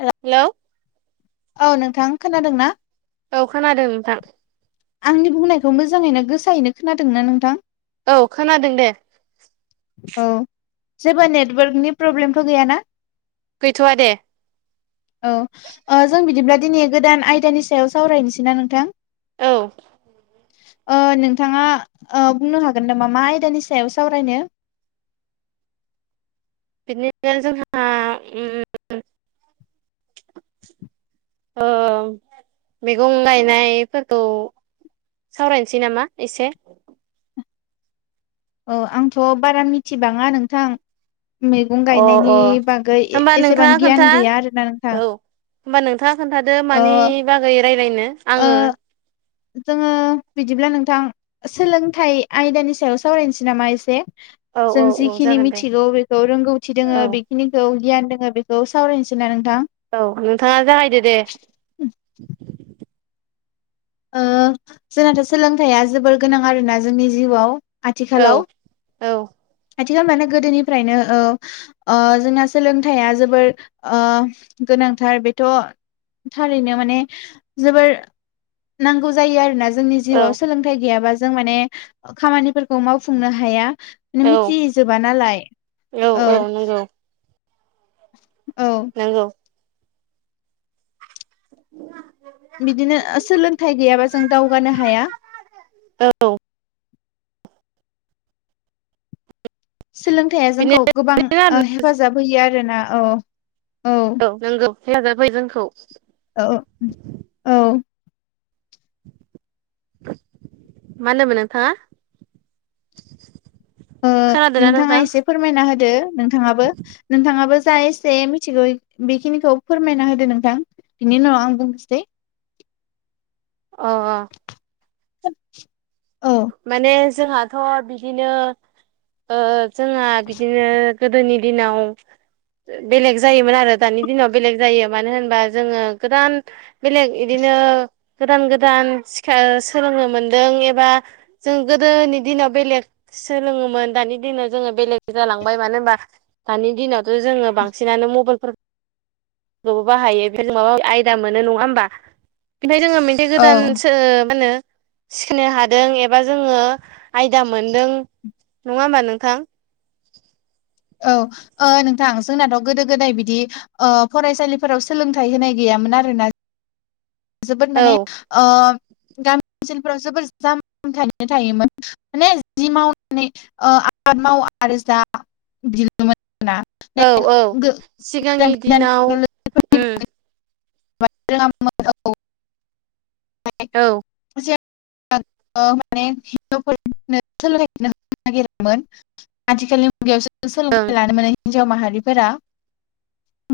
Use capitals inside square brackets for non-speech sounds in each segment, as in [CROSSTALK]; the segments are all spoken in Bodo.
ए हेल' औ नोंथां खोनादों ना? औ खोनादों नोंथां। आंनि बुंनायखौ मोजाङैनो गोसायैनो खोनादों ना नोंथां? औ खोनादों दे। औ जेबो नेटवर्कनि प्रब्लेमफोर गैयाना? गैथ'आ दे। [INAUDIBLE] औ जों बिदिब्ला दिनै गोदान आयदानि सायाव सावरायनोसै ना नोंथां। औ। ओ नोंथाङा ओ बुंनो हागोन नामा मा आयदानि सायाव सावरायनो। बिदि जोंहा उम ओ मैगं गायनायफोरखौ सावरायनोसै नामा एसे औ आंथ' बारा मिथिबाङा नोंथां। मैगं अ गायनायनि अ बागै होमबा एसेबां नोंथाङा गियान खोन्था गैया आरोना नोंथां। औ होमबा नोंथाङा खोन्थादो ओ मानि बागै रायज्लायनो ओ आङो जोङो बिदिब्ला नोंथां सोलोंथाइ आयदानि सायाव सावरायनोसै नामा एसे औ जों औ औ जिखिनि जागोन दे मिथिगौ बेखौ रोंगौथि औ दोङो बेखिनिखौ गियान दोङो बेखौ सावरायनोसै ना नोंथां? औ नोंथाङा जागायदो दे। ओ जोंनाथ' सोलोंथाइया जोबोर गोनां आरोना जोंनि जिउआव औ आथिखालाव औ आथिखाल माने गोदोनिफ्रायनो ओ ओ जोंना सोलोंथाइया ओ जोबोर गोनांथार बेथ' थारैनो माने जोबोर नांगौ जायो आरोोना जोंनि औ जिउआव सोलोंथाइ गैयाबा जों माने खामानिफोरखौ मावफुंनो हाया माने औ मिथिजोबा नालाय औ। औ। नंगौ। बिदिनो सोलोंथाइ गैयाबा जों दावगानो हाया। औ। सोलोंथाइया बिदिनो जोंखौ गोबां आरोना हेफाजाब होयो आरोना औ औ। नोंगौ हेफाजाब होैयो जोंखौ। औ औ। मा होनदोंमोन नोंथाङा। ओ खोनादोंना नोंथाङा नोंथां एसे फोरमायना होदो नोंथाङाबो नोंथाङाबो जाय एसे मिथिगौ बेखिनिखौ फोरमायना होदो नोंथां बिनि उनाव आं बुंनोसै। [INAUDIBLE] अ' अ'। औ। माने जोंहाथ' बिदिनो ओ जोंहा बिदिनो गोदोनि दिनाव बेलेग जायोमोन आरो दानि दिनाव बेलेग जायो मानो होनबा जोङो गोदान बेलेग बिदिनो गोदान गोदान सिखा सोलोंनो मोनदों एबा जों गोदोनि दिनाव बेलेग सोलोङोमोन दानि दिनाव जोङो बेलेग जालांबाय मानो होनबा दानि दिनावथ' जोङो बांसिनानो मबाइलफोर बो बाहायो बेफाय जों माबा आयदा मोनो नङा होमबा बेनिफाय जोङो औ गोदानसो मा होनो सिखनो हादों ए बा जोङो आयदा मोनदों नङा होमबा नोंथां। औ ओ नोंथां जोंनाथ' गोदो गोदाय बिदि ओ फरायसालिफोराव सोलोंथाइ होनाय गैयामोन आरोना जोबोद माने औ ओ गामि ओनसोलफ्राव जोबोद जामथनो थायोमोन। माने जि मावनानै ओ आबाद मावो आरो जा मोन ना औ औ सिगांनि दिनाव उम [UNINTELLIGIBLE] [UNINTELLIGIBLE] औ सेब माने हिजावफोरनो सोलोंनो होनो नागिरोमोन। आथिखालनि मुगायावसो ओं सोलोंथाइ लानो मोनो हिन्जाव माहारिफोरा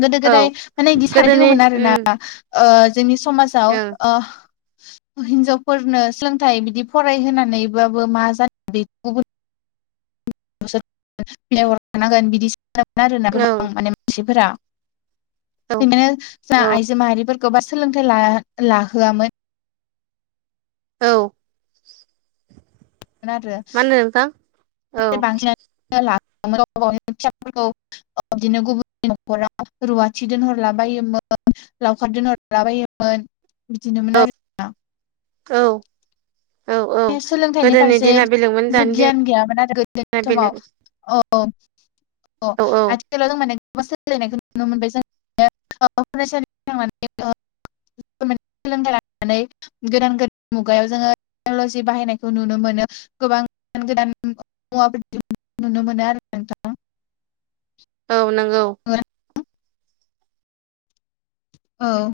गोदो औ गोदाय माने बिदि साराय गोदोनि दङमोन आरो ना उम ओ जोंनि समाजाव ओं ओ हिनजावफोरनो सोलोंथाइ बिदि फरायहोनानैबाबो मा जानो गुबुन प्लेअर थानांगोन बिदिसोानोन आरोोना गोबां माने मानसिफोरा औ बिदिनो जा औ आइजो माहारिफोरखौ ब सोलोंथाइ लाहोआमोन औ होन आरो मा होनो नोंथां। औ एसे बांसिन लाबोमोन अबाव फिसाफोरखौ बिदिनो गुबुननि न'खराव रुवाथि दोनहरला बायोमोन लावखार दोनहरला बायोमोन औ बिदिनोमोन आरो औ औ औ बे सोलोंथाइनि गोदोनि फारसे दिना बेलेगमोन जेबो दानि गियान दिना गैयामोन आरो गोदोनि समाव बेलेग औ अ औ औ आ थिव जों माने गो सोलायनायखौ नुनो मोनबाय जों फरायसालि माने [INAUDIBLE] सोलोंथाइ लानानै गोदान-गोदान मुगायाव जोङो टेक्नलजि बाहायनायखौ नुनो मोनो गोबां [INAUDIBLE] दान-गोदान [INAUDIBLE] नुनो मोनो आरो नोंथां। औ नोंगौ। [UNINTELLIGIBLE] औ